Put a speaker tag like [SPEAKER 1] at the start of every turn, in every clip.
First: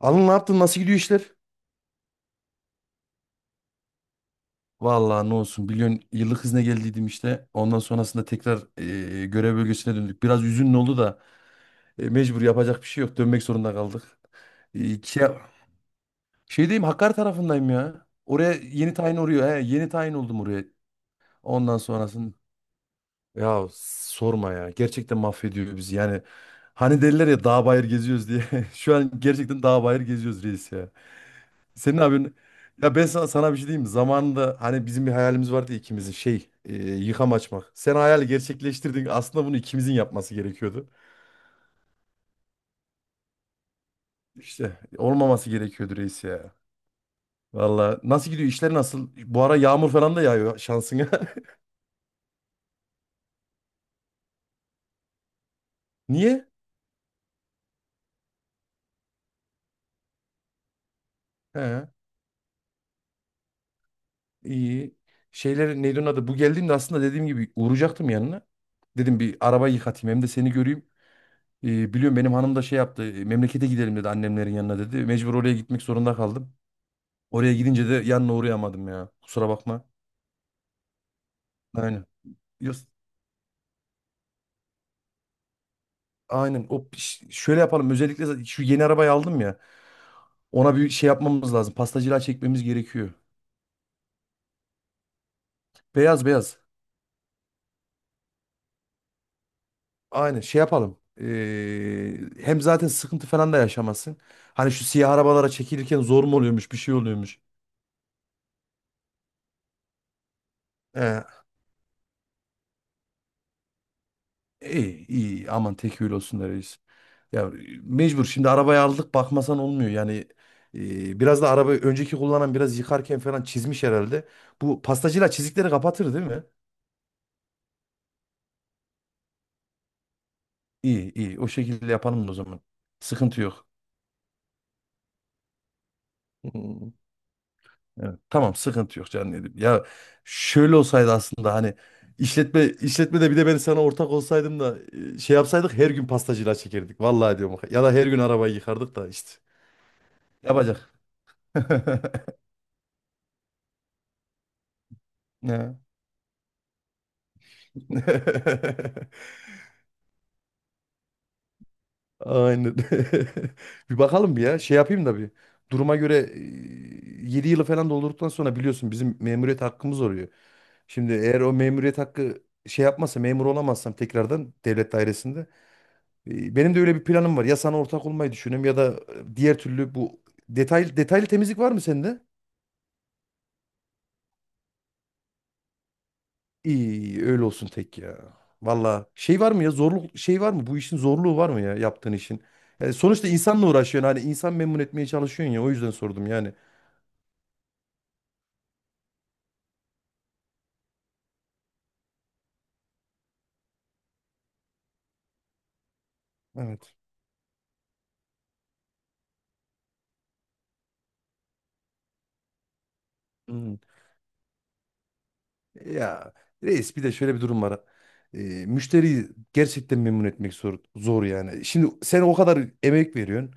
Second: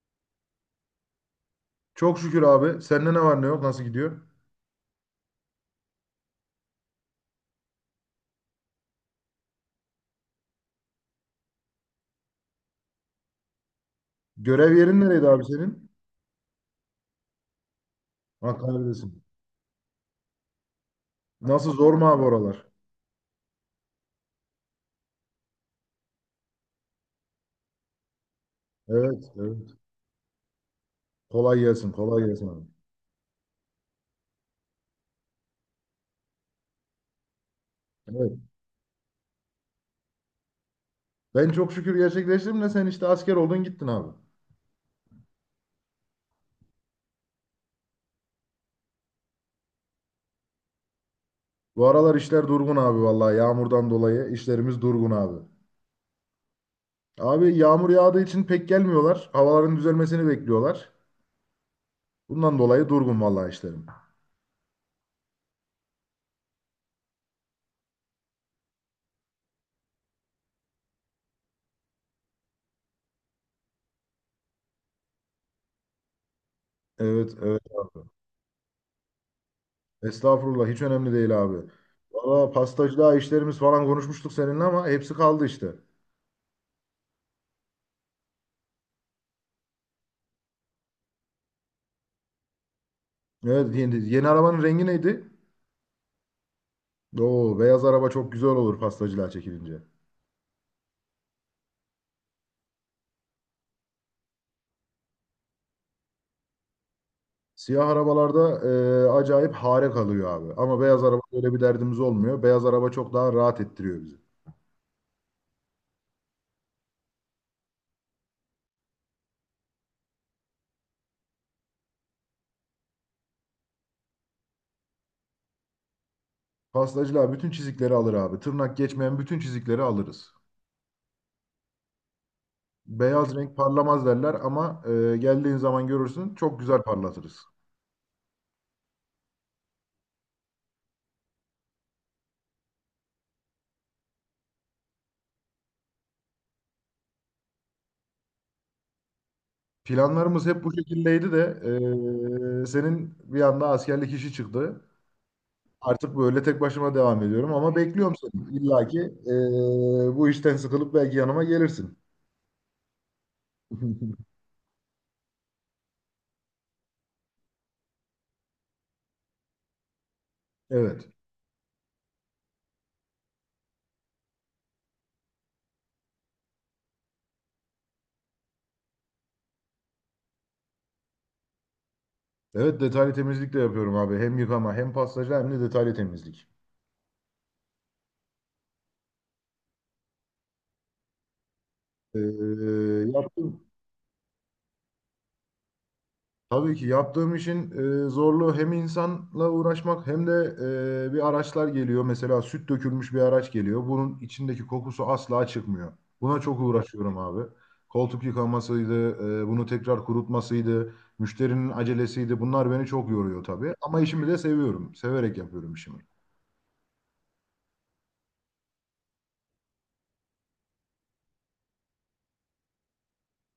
[SPEAKER 1] Alın ne yaptın? Nasıl gidiyor işler?
[SPEAKER 2] Çok şükür abi. Sende ne var ne yok? Nasıl gidiyor?
[SPEAKER 1] Vallahi ne olsun biliyorsun yıllık izne geldiydim işte. Ondan sonrasında tekrar görev bölgesine döndük. Biraz üzünlü oldu da mecbur yapacak bir şey yok. Dönmek zorunda kaldık.
[SPEAKER 2] Görev yerin
[SPEAKER 1] Şey,
[SPEAKER 2] nereydi abi senin?
[SPEAKER 1] şeydeyim Hakkari tarafındayım ya. Oraya yeni tayin
[SPEAKER 2] Hakkari'desin.
[SPEAKER 1] oluyor. He, yeni tayin oldum oraya.
[SPEAKER 2] Nasıl
[SPEAKER 1] Ondan
[SPEAKER 2] zor mu abi
[SPEAKER 1] sonrasında
[SPEAKER 2] oralar?
[SPEAKER 1] ya sorma ya. Gerçekten mahvediyor bizi. Yani hani derler ya dağ bayır geziyoruz diye. Şu an
[SPEAKER 2] Evet,
[SPEAKER 1] gerçekten
[SPEAKER 2] evet.
[SPEAKER 1] dağ bayır geziyoruz reis.
[SPEAKER 2] Kolay gelsin,
[SPEAKER 1] Senin
[SPEAKER 2] kolay
[SPEAKER 1] abin
[SPEAKER 2] gelsin abi.
[SPEAKER 1] ya ben sana bir şey diyeyim mi? Zamanında hani bizim bir hayalimiz vardı ya ikimizin şey yıkam açmak. Sen hayali
[SPEAKER 2] Evet.
[SPEAKER 1] gerçekleştirdin. Aslında bunu ikimizin yapması gerekiyordu.
[SPEAKER 2] Ben çok şükür gerçekleştirdim de sen işte asker oldun gittin abi.
[SPEAKER 1] İşte olmaması gerekiyordu reis ya. Valla nasıl gidiyor işler nasıl? Bu ara yağmur falan da yağıyor şansına.
[SPEAKER 2] Bu aralar işler durgun abi vallahi yağmurdan dolayı işlerimiz durgun abi.
[SPEAKER 1] Niye?
[SPEAKER 2] Abi yağmur yağdığı için pek gelmiyorlar. Havaların düzelmesini bekliyorlar.
[SPEAKER 1] He,
[SPEAKER 2] Bundan dolayı durgun vallahi işlerim.
[SPEAKER 1] iyi. Şeyler neydi onun adı? Bu geldiğimde aslında dediğim gibi uğrayacaktım yanına. Dedim bir araba yıkatayım hem de seni göreyim. Biliyorum benim hanım da şey yaptı. Memlekete gidelim dedi annemlerin yanına dedi. Mecbur oraya gitmek zorunda kaldım.
[SPEAKER 2] Evet,
[SPEAKER 1] Oraya
[SPEAKER 2] evet
[SPEAKER 1] gidince de
[SPEAKER 2] abi.
[SPEAKER 1] yanına uğrayamadım ya. Kusura bakma.
[SPEAKER 2] Estağfurullah hiç önemli değil abi.
[SPEAKER 1] Aynen.
[SPEAKER 2] Valla
[SPEAKER 1] Yos-
[SPEAKER 2] pastacılığa işlerimiz falan konuşmuştuk seninle ama hepsi kaldı işte.
[SPEAKER 1] Aynen. O şöyle yapalım. Özellikle zaten şu yeni arabayı aldım ya. Ona bir şey yapmamız lazım. Pastacılığa çekmemiz gerekiyor.
[SPEAKER 2] Evet, yeni arabanın rengi neydi?
[SPEAKER 1] Beyaz beyaz.
[SPEAKER 2] Oo beyaz araba çok güzel olur pastacılığa çekilince.
[SPEAKER 1] Aynen. Şey yapalım. Hem zaten sıkıntı falan da yaşamazsın. Hani şu siyah arabalara çekilirken zor mu oluyormuş, bir şey oluyormuş.
[SPEAKER 2] Siyah arabalarda acayip hare kalıyor abi. Ama beyaz araba
[SPEAKER 1] Ee,
[SPEAKER 2] öyle bir derdimiz olmuyor. Beyaz araba çok daha rahat ettiriyor bizi.
[SPEAKER 1] iyi iyi. Aman tekil olsun da reis. Ya mecbur şimdi arabayı aldık bakmasan olmuyor. Yani biraz da arabayı önceki kullanan biraz yıkarken falan çizmiş herhalde. Bu pastacıyla çizikleri kapatır değil mi?
[SPEAKER 2] Pastacılığa bütün çizikleri alır abi. Tırnak geçmeyen bütün çizikleri alırız.
[SPEAKER 1] İyi iyi o şekilde yapalım o zaman.
[SPEAKER 2] Beyaz
[SPEAKER 1] Sıkıntı
[SPEAKER 2] renk
[SPEAKER 1] yok.
[SPEAKER 2] parlamaz derler ama geldiğin zaman görürsün çok güzel
[SPEAKER 1] Hmm.
[SPEAKER 2] parlatırız.
[SPEAKER 1] Evet, tamam sıkıntı yok canım dedim. Ya şöyle olsaydı aslında hani işletmede bir de ben sana ortak olsaydım da şey yapsaydık her gün pastacıyla çekerdik. Vallahi diyorum. Ya da her gün arabayı yıkardık da işte.
[SPEAKER 2] Planlarımız hep bu
[SPEAKER 1] Yapacak.
[SPEAKER 2] şekildeydi de senin bir anda askerlik işi çıktı.
[SPEAKER 1] Ne?
[SPEAKER 2] Artık böyle tek başıma devam ediyorum ama bekliyorum seni. İlla ki eee, bu işten sıkılıp belki yanıma gelirsin.
[SPEAKER 1] Aynen. Bir bakalım bir ya. Şey yapayım da bir. Duruma göre 7 yılı falan doldurduktan sonra biliyorsun bizim memuriyet hakkımız oluyor.
[SPEAKER 2] Evet.
[SPEAKER 1] Şimdi eğer o memuriyet hakkı şey yapmazsa memur olamazsam tekrardan devlet dairesinde. Benim de öyle bir planım var. Ya sana ortak olmayı düşünüyorum ya da diğer türlü bu detaylı detaylı temizlik var mı sende?
[SPEAKER 2] Evet, detaylı temizlik de yapıyorum abi. Hem yıkama hem pastacı hem de detaylı temizlik.
[SPEAKER 1] İyi öyle olsun tek ya. Valla şey var mı ya zorluk şey var mı? Bu işin zorluğu var mı ya yaptığın işin? Yani
[SPEAKER 2] Eee,
[SPEAKER 1] sonuçta
[SPEAKER 2] yaptım.
[SPEAKER 1] insanla uğraşıyorsun hani insan memnun etmeye çalışıyorsun ya o yüzden sordum yani.
[SPEAKER 2] Tabii ki yaptığım işin zorluğu hem insanla uğraşmak hem de bir araçlar geliyor. Mesela süt dökülmüş bir araç geliyor. Bunun içindeki kokusu asla çıkmıyor. Buna çok
[SPEAKER 1] Evet.
[SPEAKER 2] uğraşıyorum abi. Koltuk yıkamasıydı, bunu tekrar kurutmasıydı, müşterinin acelesiydi. Bunlar beni çok yoruyor tabii.
[SPEAKER 1] Hmm.
[SPEAKER 2] Ama işimi de seviyorum. Severek yapıyorum işimi.
[SPEAKER 1] Ya reis bir de şöyle bir durum var. Ee, Müşteriyi gerçekten memnun etmek zor, zor yani. Şimdi sen o kadar emek veriyorsun.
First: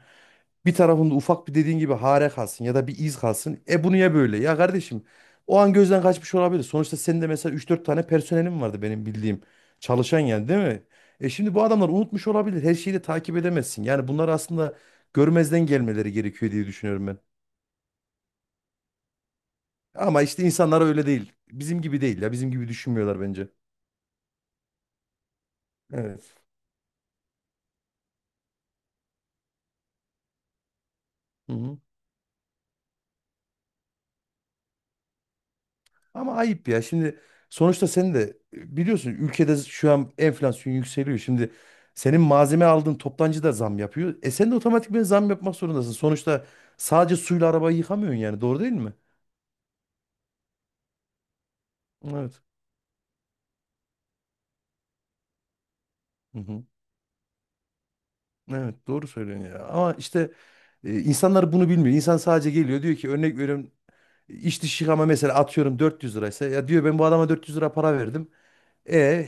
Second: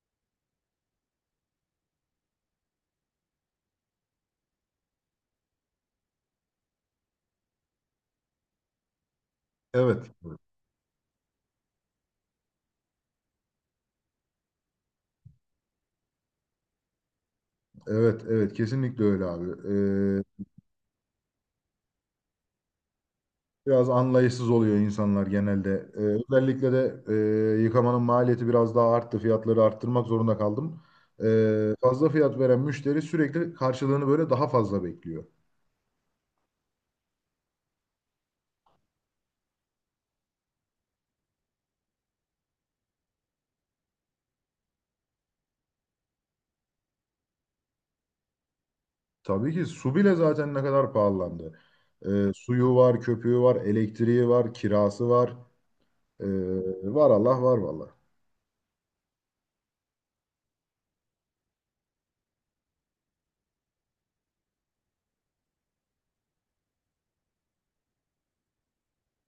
[SPEAKER 1] Bir tarafında ufak bir dediğin gibi hare kalsın ya da bir iz kalsın. E bu niye böyle? Ya kardeşim o an gözden kaçmış olabilir. Sonuçta senin de mesela üç dört tane personelin vardı benim bildiğim.
[SPEAKER 2] Evet,
[SPEAKER 1] Çalışan yani değil mi? E şimdi bu adamlar unutmuş olabilir. Her şeyi de takip edemezsin. Yani bunlar aslında görmezden gelmeleri gerekiyor diye düşünüyorum.
[SPEAKER 2] evet, evet, kesinlikle öyle abi.
[SPEAKER 1] Ama
[SPEAKER 2] E,
[SPEAKER 1] işte insanlar öyle değil. Bizim gibi değil ya. Bizim gibi düşünmüyorlar bence.
[SPEAKER 2] Biraz anlayışsız oluyor insanlar genelde. Ee,
[SPEAKER 1] Evet.
[SPEAKER 2] özellikle de yıkamanın maliyeti biraz daha arttı. Fiyatları arttırmak zorunda kaldım.
[SPEAKER 1] Hı hı.
[SPEAKER 2] Fazla fiyat veren müşteri sürekli karşılığını böyle daha fazla bekliyor.
[SPEAKER 1] Ama ayıp ya. Şimdi sonuçta sen de biliyorsun ülkede şu an enflasyon yükseliyor. Şimdi senin malzeme aldığın toptancı da zam yapıyor. E sen de otomatikman zam yapmak zorundasın. Sonuçta sadece suyla arabayı yıkamıyorsun yani. Doğru değil mi?
[SPEAKER 2] Tabii ki su bile zaten ne kadar pahalandı.
[SPEAKER 1] Evet.
[SPEAKER 2] Suyu var, köpüğü var, elektriği var, kirası var. Ee,
[SPEAKER 1] Hı hı.
[SPEAKER 2] var Allah var vallahi.
[SPEAKER 1] Evet doğru söylüyorsun ya. Ama işte insanlar bunu bilmiyor. İnsan sadece geliyor diyor ki örnek veriyorum iç dış yıkama mesela atıyorum 400 liraysa ya diyor ben bu adama 400 lira para verdim. E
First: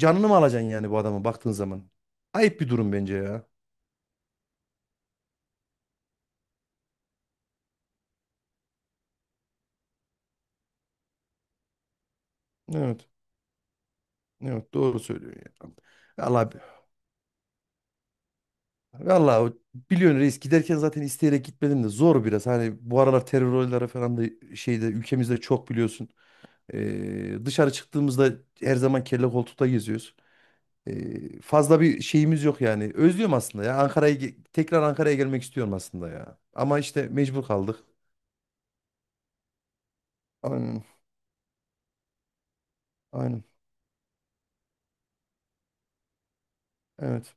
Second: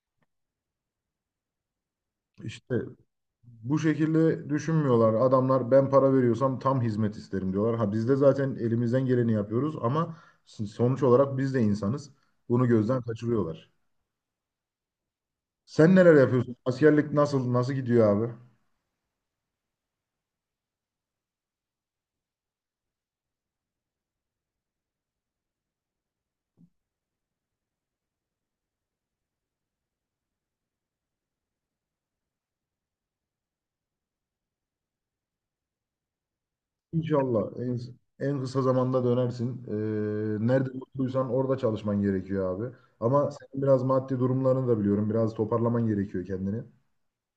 [SPEAKER 1] canını mı alacaksın yani bu adama baktığın zaman? Ayıp bir
[SPEAKER 2] İşte
[SPEAKER 1] durum bence ya.
[SPEAKER 2] bu şekilde düşünmüyorlar. Adamlar ben para veriyorsam tam hizmet isterim diyorlar. Ha biz de zaten elimizden geleni yapıyoruz ama sonuç olarak biz de insanız. Bunu gözden
[SPEAKER 1] Evet.
[SPEAKER 2] kaçırıyorlar.
[SPEAKER 1] Evet doğru söylüyorsun ya.
[SPEAKER 2] Sen neler
[SPEAKER 1] Vallahi
[SPEAKER 2] yapıyorsun? Askerlik nasıl gidiyor abi?
[SPEAKER 1] vallahi biliyorsun reis giderken zaten isteyerek gitmedim de zor biraz. Hani bu aralar terör olayları falan da şeyde ülkemizde çok biliyorsun. Dışarı çıktığımızda her zaman kelle koltukta geziyoruz. Fazla bir şeyimiz yok yani. Özlüyorum aslında ya. Ankara'ya tekrar Ankara'ya gelmek istiyorum aslında ya. Ama işte
[SPEAKER 2] İnşallah
[SPEAKER 1] mecbur kaldık.
[SPEAKER 2] en kısa zamanda dönersin. Nerede
[SPEAKER 1] Aynen.
[SPEAKER 2] mutluysan orada çalışman gerekiyor abi. Ama
[SPEAKER 1] Aynen.
[SPEAKER 2] senin biraz maddi durumlarını da biliyorum. Biraz toparlaman gerekiyor kendini.
[SPEAKER 1] Evet.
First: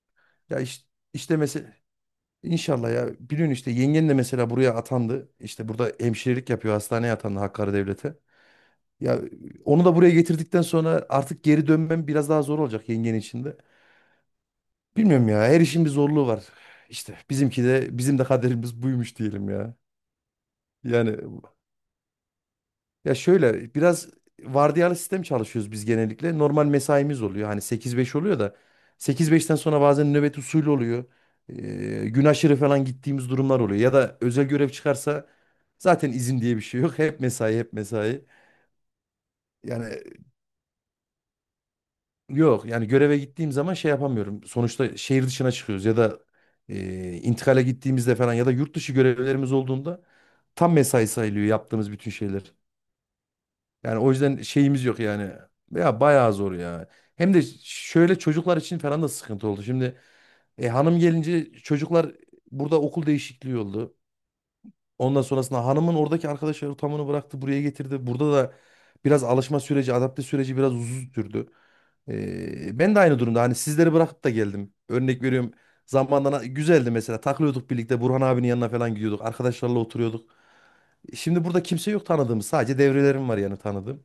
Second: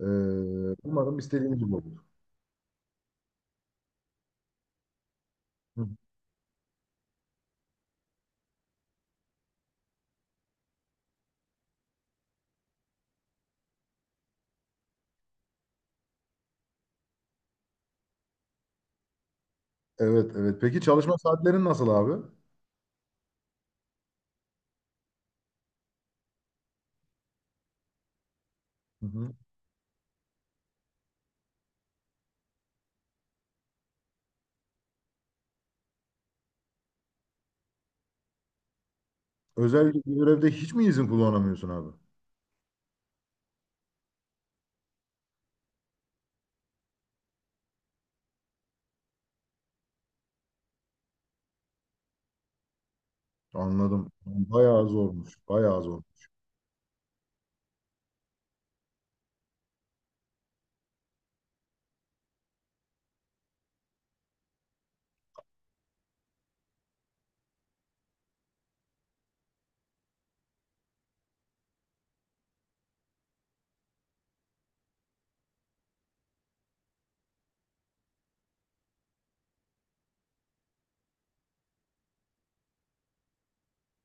[SPEAKER 1] Ya işte,
[SPEAKER 2] Umarım
[SPEAKER 1] işte
[SPEAKER 2] istediğin
[SPEAKER 1] mesela
[SPEAKER 2] gibi olur.
[SPEAKER 1] İnşallah ya. Biliyorsun işte yengen de mesela buraya atandı. İşte
[SPEAKER 2] Hı.
[SPEAKER 1] burada hemşirelik yapıyor. Hastaneye atandı Hakkari Devlet'e. Ya onu da buraya getirdikten sonra artık geri dönmem biraz daha zor olacak yengen içinde. De. Bilmiyorum ya. Her işin bir zorluğu var. İşte bizimki de bizim de kaderimiz buymuş diyelim ya.
[SPEAKER 2] Evet, evet. Peki
[SPEAKER 1] Yani
[SPEAKER 2] çalışma saatlerin nasıl abi?
[SPEAKER 1] ya şöyle biraz vardiyalı sistem çalışıyoruz biz genellikle. Normal mesaimiz oluyor. Hani sekiz beş oluyor da
[SPEAKER 2] Hı hı.
[SPEAKER 1] sekiz beşten sonra bazen nöbet usulü oluyor. Ee, Gün aşırı falan gittiğimiz durumlar oluyor. Ya da özel görev çıkarsa zaten izin diye bir şey yok. Hep mesai, hep mesai.
[SPEAKER 2] Özel
[SPEAKER 1] Yani
[SPEAKER 2] bir görevde hiç mi izin kullanamıyorsun abi?
[SPEAKER 1] yok yani göreve gittiğim zaman şey yapamıyorum. Sonuçta şehir dışına çıkıyoruz ya da intikale gittiğimizde falan ya da yurt dışı görevlerimiz olduğunda tam mesai sayılıyor yaptığımız bütün şeyler. Yani o
[SPEAKER 2] Anladım.
[SPEAKER 1] yüzden şeyimiz
[SPEAKER 2] Bayağı
[SPEAKER 1] yok yani.
[SPEAKER 2] zormuş. Bayağı
[SPEAKER 1] Ya
[SPEAKER 2] zor.
[SPEAKER 1] bayağı zor ya. Hem de şöyle çocuklar için falan da sıkıntı oldu. Şimdi hanım gelince çocuklar burada okul değişikliği oldu. Ondan sonrasında hanımın oradaki arkadaş ortamını bıraktı, buraya getirdi. Burada da biraz alışma süreci, adapte süreci biraz uzun sürdü. Ben de aynı durumda. Hani sizleri bırakıp da geldim. Örnek veriyorum. Zamanla güzeldi mesela. Takılıyorduk birlikte. Burhan abinin yanına falan gidiyorduk. Arkadaşlarla oturuyorduk. Şimdi burada kimse yok tanıdığımız. Sadece devrelerim var yani tanıdığım.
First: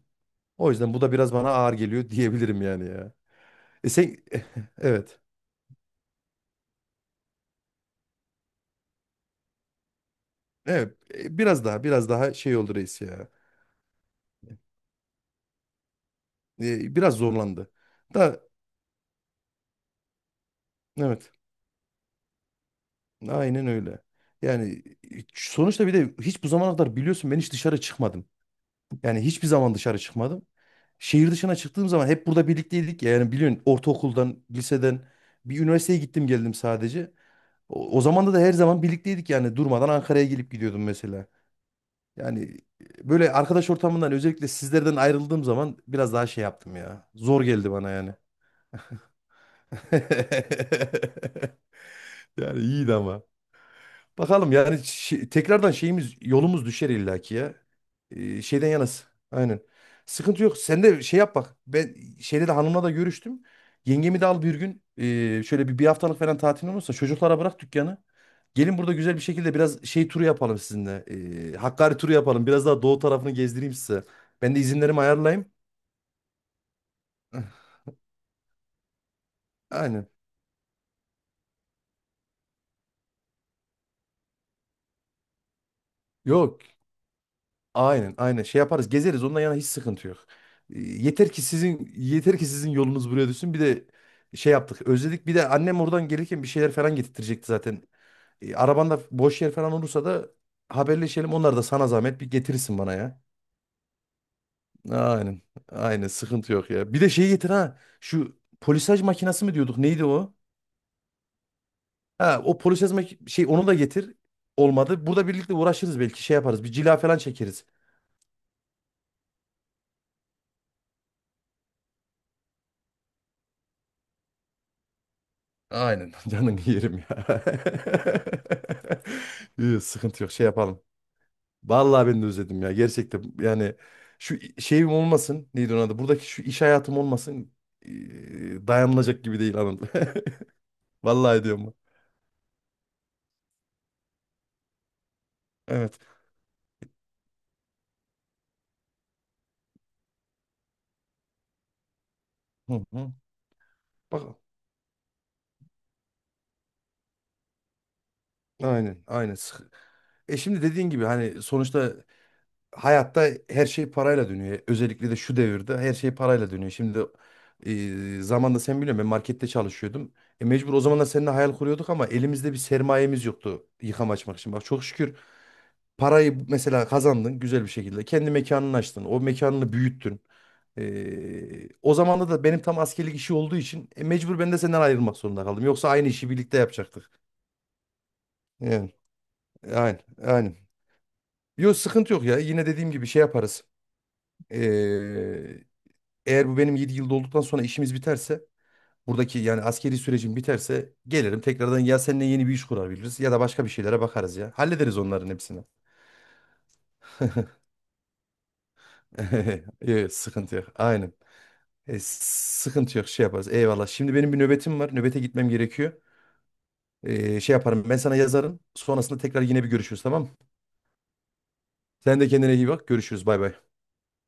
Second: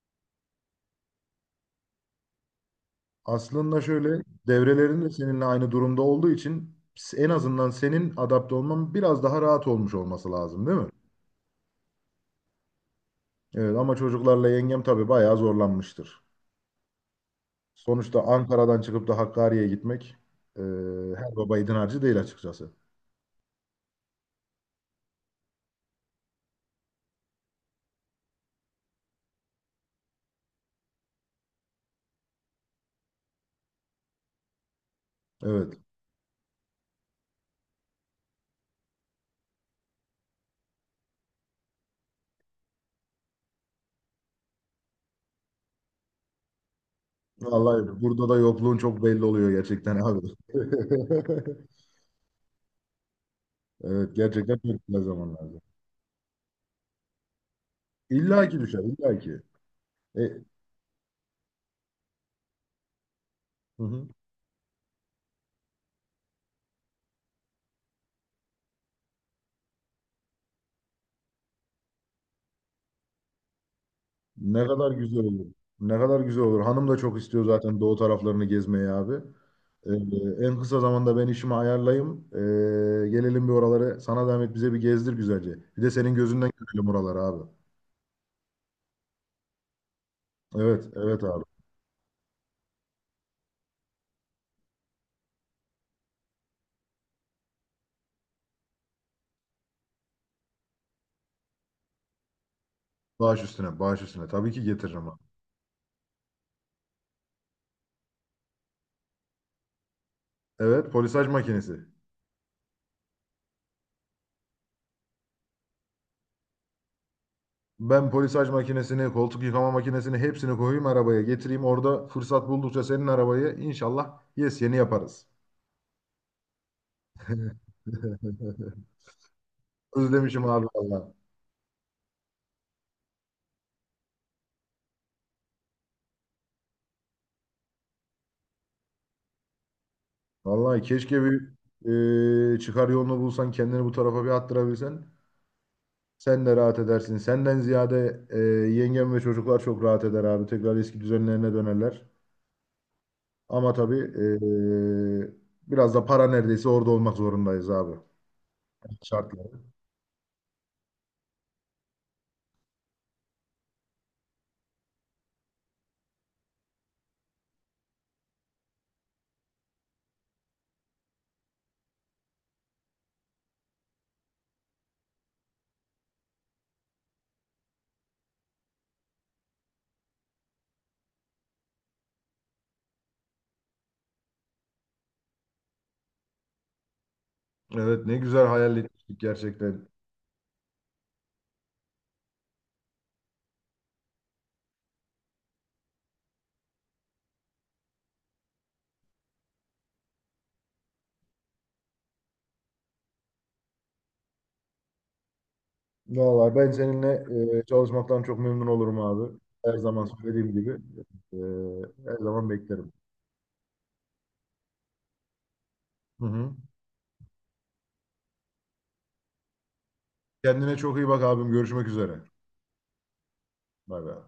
[SPEAKER 1] O yüzden bu da biraz bana ağır geliyor diyebilirim yani ya.
[SPEAKER 2] Aslında
[SPEAKER 1] Sen
[SPEAKER 2] şöyle devrelerin de
[SPEAKER 1] evet.
[SPEAKER 2] seninle aynı durumda olduğu için en azından senin adapte olman biraz daha rahat olmuş olması lazım değil mi?
[SPEAKER 1] Evet. Biraz daha biraz daha şey oldu reis ya.
[SPEAKER 2] Evet, ama çocuklarla yengem tabii bayağı zorlanmıştır.
[SPEAKER 1] Biraz zorlandı.
[SPEAKER 2] Sonuçta
[SPEAKER 1] Da
[SPEAKER 2] Ankara'dan çıkıp da Hakkari'ye gitmek e,
[SPEAKER 1] evet.
[SPEAKER 2] her baba yiğidin harcı değil açıkçası.
[SPEAKER 1] Aynen öyle. Yani sonuçta bir de hiç bu zamana kadar biliyorsun ben hiç dışarı çıkmadım. Yani hiçbir zaman dışarı çıkmadım. Şehir dışına çıktığım zaman hep burada birlikteydik ya. Yani biliyorsun ortaokuldan, liseden bir
[SPEAKER 2] Evet.
[SPEAKER 1] üniversiteye gittim geldim sadece. O zaman da her zaman birlikteydik yani durmadan Ankara'ya gelip gidiyordum mesela. Yani böyle arkadaş ortamından özellikle sizlerden ayrıldığım zaman biraz daha şey yaptım ya. Zor geldi bana
[SPEAKER 2] Vallahi
[SPEAKER 1] yani.
[SPEAKER 2] burada da yokluğun çok belli oluyor gerçekten abi.
[SPEAKER 1] Yani iyiydi ama.
[SPEAKER 2] Evet,
[SPEAKER 1] Bakalım
[SPEAKER 2] gerçekten
[SPEAKER 1] yani
[SPEAKER 2] çok güzel zamanlardı.
[SPEAKER 1] tekrardan şeyimiz yolumuz düşer illaki ya.
[SPEAKER 2] İlla ki
[SPEAKER 1] Şeyden
[SPEAKER 2] düşer,
[SPEAKER 1] yanasın.
[SPEAKER 2] illa ki.
[SPEAKER 1] Aynen.
[SPEAKER 2] E,
[SPEAKER 1] Sıkıntı yok. Sen de şey yap bak. Ben şeyde de hanımla da görüştüm.
[SPEAKER 2] hı hı.
[SPEAKER 1] Yengemi de al bir gün. Şöyle bir haftalık falan tatil olursa çocuklara bırak dükkanı. Gelin burada güzel bir şekilde biraz şey turu yapalım sizinle. Hakkari turu yapalım. Biraz daha doğu tarafını gezdireyim size. Ben de
[SPEAKER 2] Ne kadar
[SPEAKER 1] izinlerimi
[SPEAKER 2] güzel olur.
[SPEAKER 1] ayarlayayım.
[SPEAKER 2] Ne kadar güzel olur. Hanım da çok istiyor zaten doğu taraflarını gezmeyi abi. E,
[SPEAKER 1] Aynen.
[SPEAKER 2] en kısa zamanda ben işimi ayarlayayım. Gelelim bir oraları. Sana zahmet bize bir gezdir güzelce. Bir de senin gözünden
[SPEAKER 1] Yok.
[SPEAKER 2] görelim oraları abi.
[SPEAKER 1] Aynen aynen şey yaparız gezeriz ondan yana hiç sıkıntı yok.
[SPEAKER 2] Evet, evet
[SPEAKER 1] Yeter ki
[SPEAKER 2] abi.
[SPEAKER 1] sizin yeter ki sizin yolunuz buraya düşsün bir de şey yaptık özledik bir de annem oradan gelirken bir şeyler falan getirtecekti zaten. Arabanda boş yer falan olursa da haberleşelim onlar da sana zahmet bir getirirsin bana ya.
[SPEAKER 2] Bağış üstüne, bağış üstüne. Tabii ki getiririm abi.
[SPEAKER 1] Aynen aynen sıkıntı yok ya. Bir de şey getir ha şu polisaj makinesi mi diyorduk neydi o?
[SPEAKER 2] Evet, polisaj makinesi.
[SPEAKER 1] Ha o polisaj şey onu da getir olmadı burada birlikte uğraşırız belki şey yaparız bir cila falan çekeriz.
[SPEAKER 2] Ben polisaj makinesini, koltuk yıkama makinesini hepsini koyayım arabaya getireyim. Orada fırsat buldukça senin arabayı inşallah yes yeni yaparız.
[SPEAKER 1] Aynen canın yerim ya. Yok, sıkıntı yok
[SPEAKER 2] Özlemişim
[SPEAKER 1] şey
[SPEAKER 2] abi
[SPEAKER 1] yapalım.
[SPEAKER 2] vallahi.
[SPEAKER 1] Vallahi ben de özledim ya gerçekten yani şu şeyim olmasın neydi onun adı buradaki şu iş hayatım olmasın dayanılacak gibi değil hanım.
[SPEAKER 2] Vallahi keşke
[SPEAKER 1] Vallahi
[SPEAKER 2] bir
[SPEAKER 1] diyorum.
[SPEAKER 2] çıkar yolunu bulsan kendini bu tarafa bir attırabilsen.
[SPEAKER 1] Evet.
[SPEAKER 2] Sen de rahat edersin. Senden ziyade yengem ve çocuklar çok rahat eder abi. Tekrar eski düzenlerine dönerler.
[SPEAKER 1] Hı hı.
[SPEAKER 2] Ama tabii
[SPEAKER 1] Bak
[SPEAKER 2] biraz da para neredeyse orada olmak zorundayız abi.
[SPEAKER 1] aynen aynen.
[SPEAKER 2] Şartlar.
[SPEAKER 1] Şimdi dediğin gibi hani sonuçta hayatta her şey parayla dönüyor. Özellikle de şu devirde her şey parayla dönüyor. Şimdi zamanında sen biliyorsun ben markette çalışıyordum. Mecbur o zamanlar seninle hayal kuruyorduk ama elimizde bir sermayemiz yoktu yıkama açmak için. Bak çok şükür parayı mesela kazandın güzel bir şekilde. Kendi mekanını açtın. O mekanını büyüttün. O zamanda da benim tam askerlik işi olduğu için mecbur ben de senden ayrılmak zorunda kaldım. Yoksa aynı işi birlikte yapacaktık.
[SPEAKER 2] Evet, ne güzel hayal
[SPEAKER 1] Yani,
[SPEAKER 2] etmiştik gerçekten.
[SPEAKER 1] aynen, aynen. Yok sıkıntı yok ya. Yine dediğim gibi şey yaparız. Ee, Eğer bu benim 7 yılda olduktan sonra işimiz biterse buradaki yani askeri sürecim biterse gelirim tekrardan ya seninle yeni bir iş kurabiliriz ya da başka bir şeylere bakarız ya. Hallederiz onların hepsini.
[SPEAKER 2] Vallahi ben seninle çalışmaktan çok memnun olurum abi. Her zaman
[SPEAKER 1] Evet,
[SPEAKER 2] söylediğim
[SPEAKER 1] sıkıntı yok.
[SPEAKER 2] gibi.
[SPEAKER 1] Aynen.
[SPEAKER 2] e, her zaman beklerim.
[SPEAKER 1] Sıkıntı yok şey yaparız. Eyvallah. Şimdi benim bir nöbetim var. Nöbete gitmem gerekiyor.
[SPEAKER 2] Hı hı.
[SPEAKER 1] Şey yaparım ben sana yazarım. Sonrasında tekrar yine bir görüşürüz tamam mı?
[SPEAKER 2] Kendine çok iyi bak abim. Görüşmek
[SPEAKER 1] Sen
[SPEAKER 2] üzere.
[SPEAKER 1] de kendine iyi bak. Görüşürüz. Bay bay.
[SPEAKER 2] Bay bay.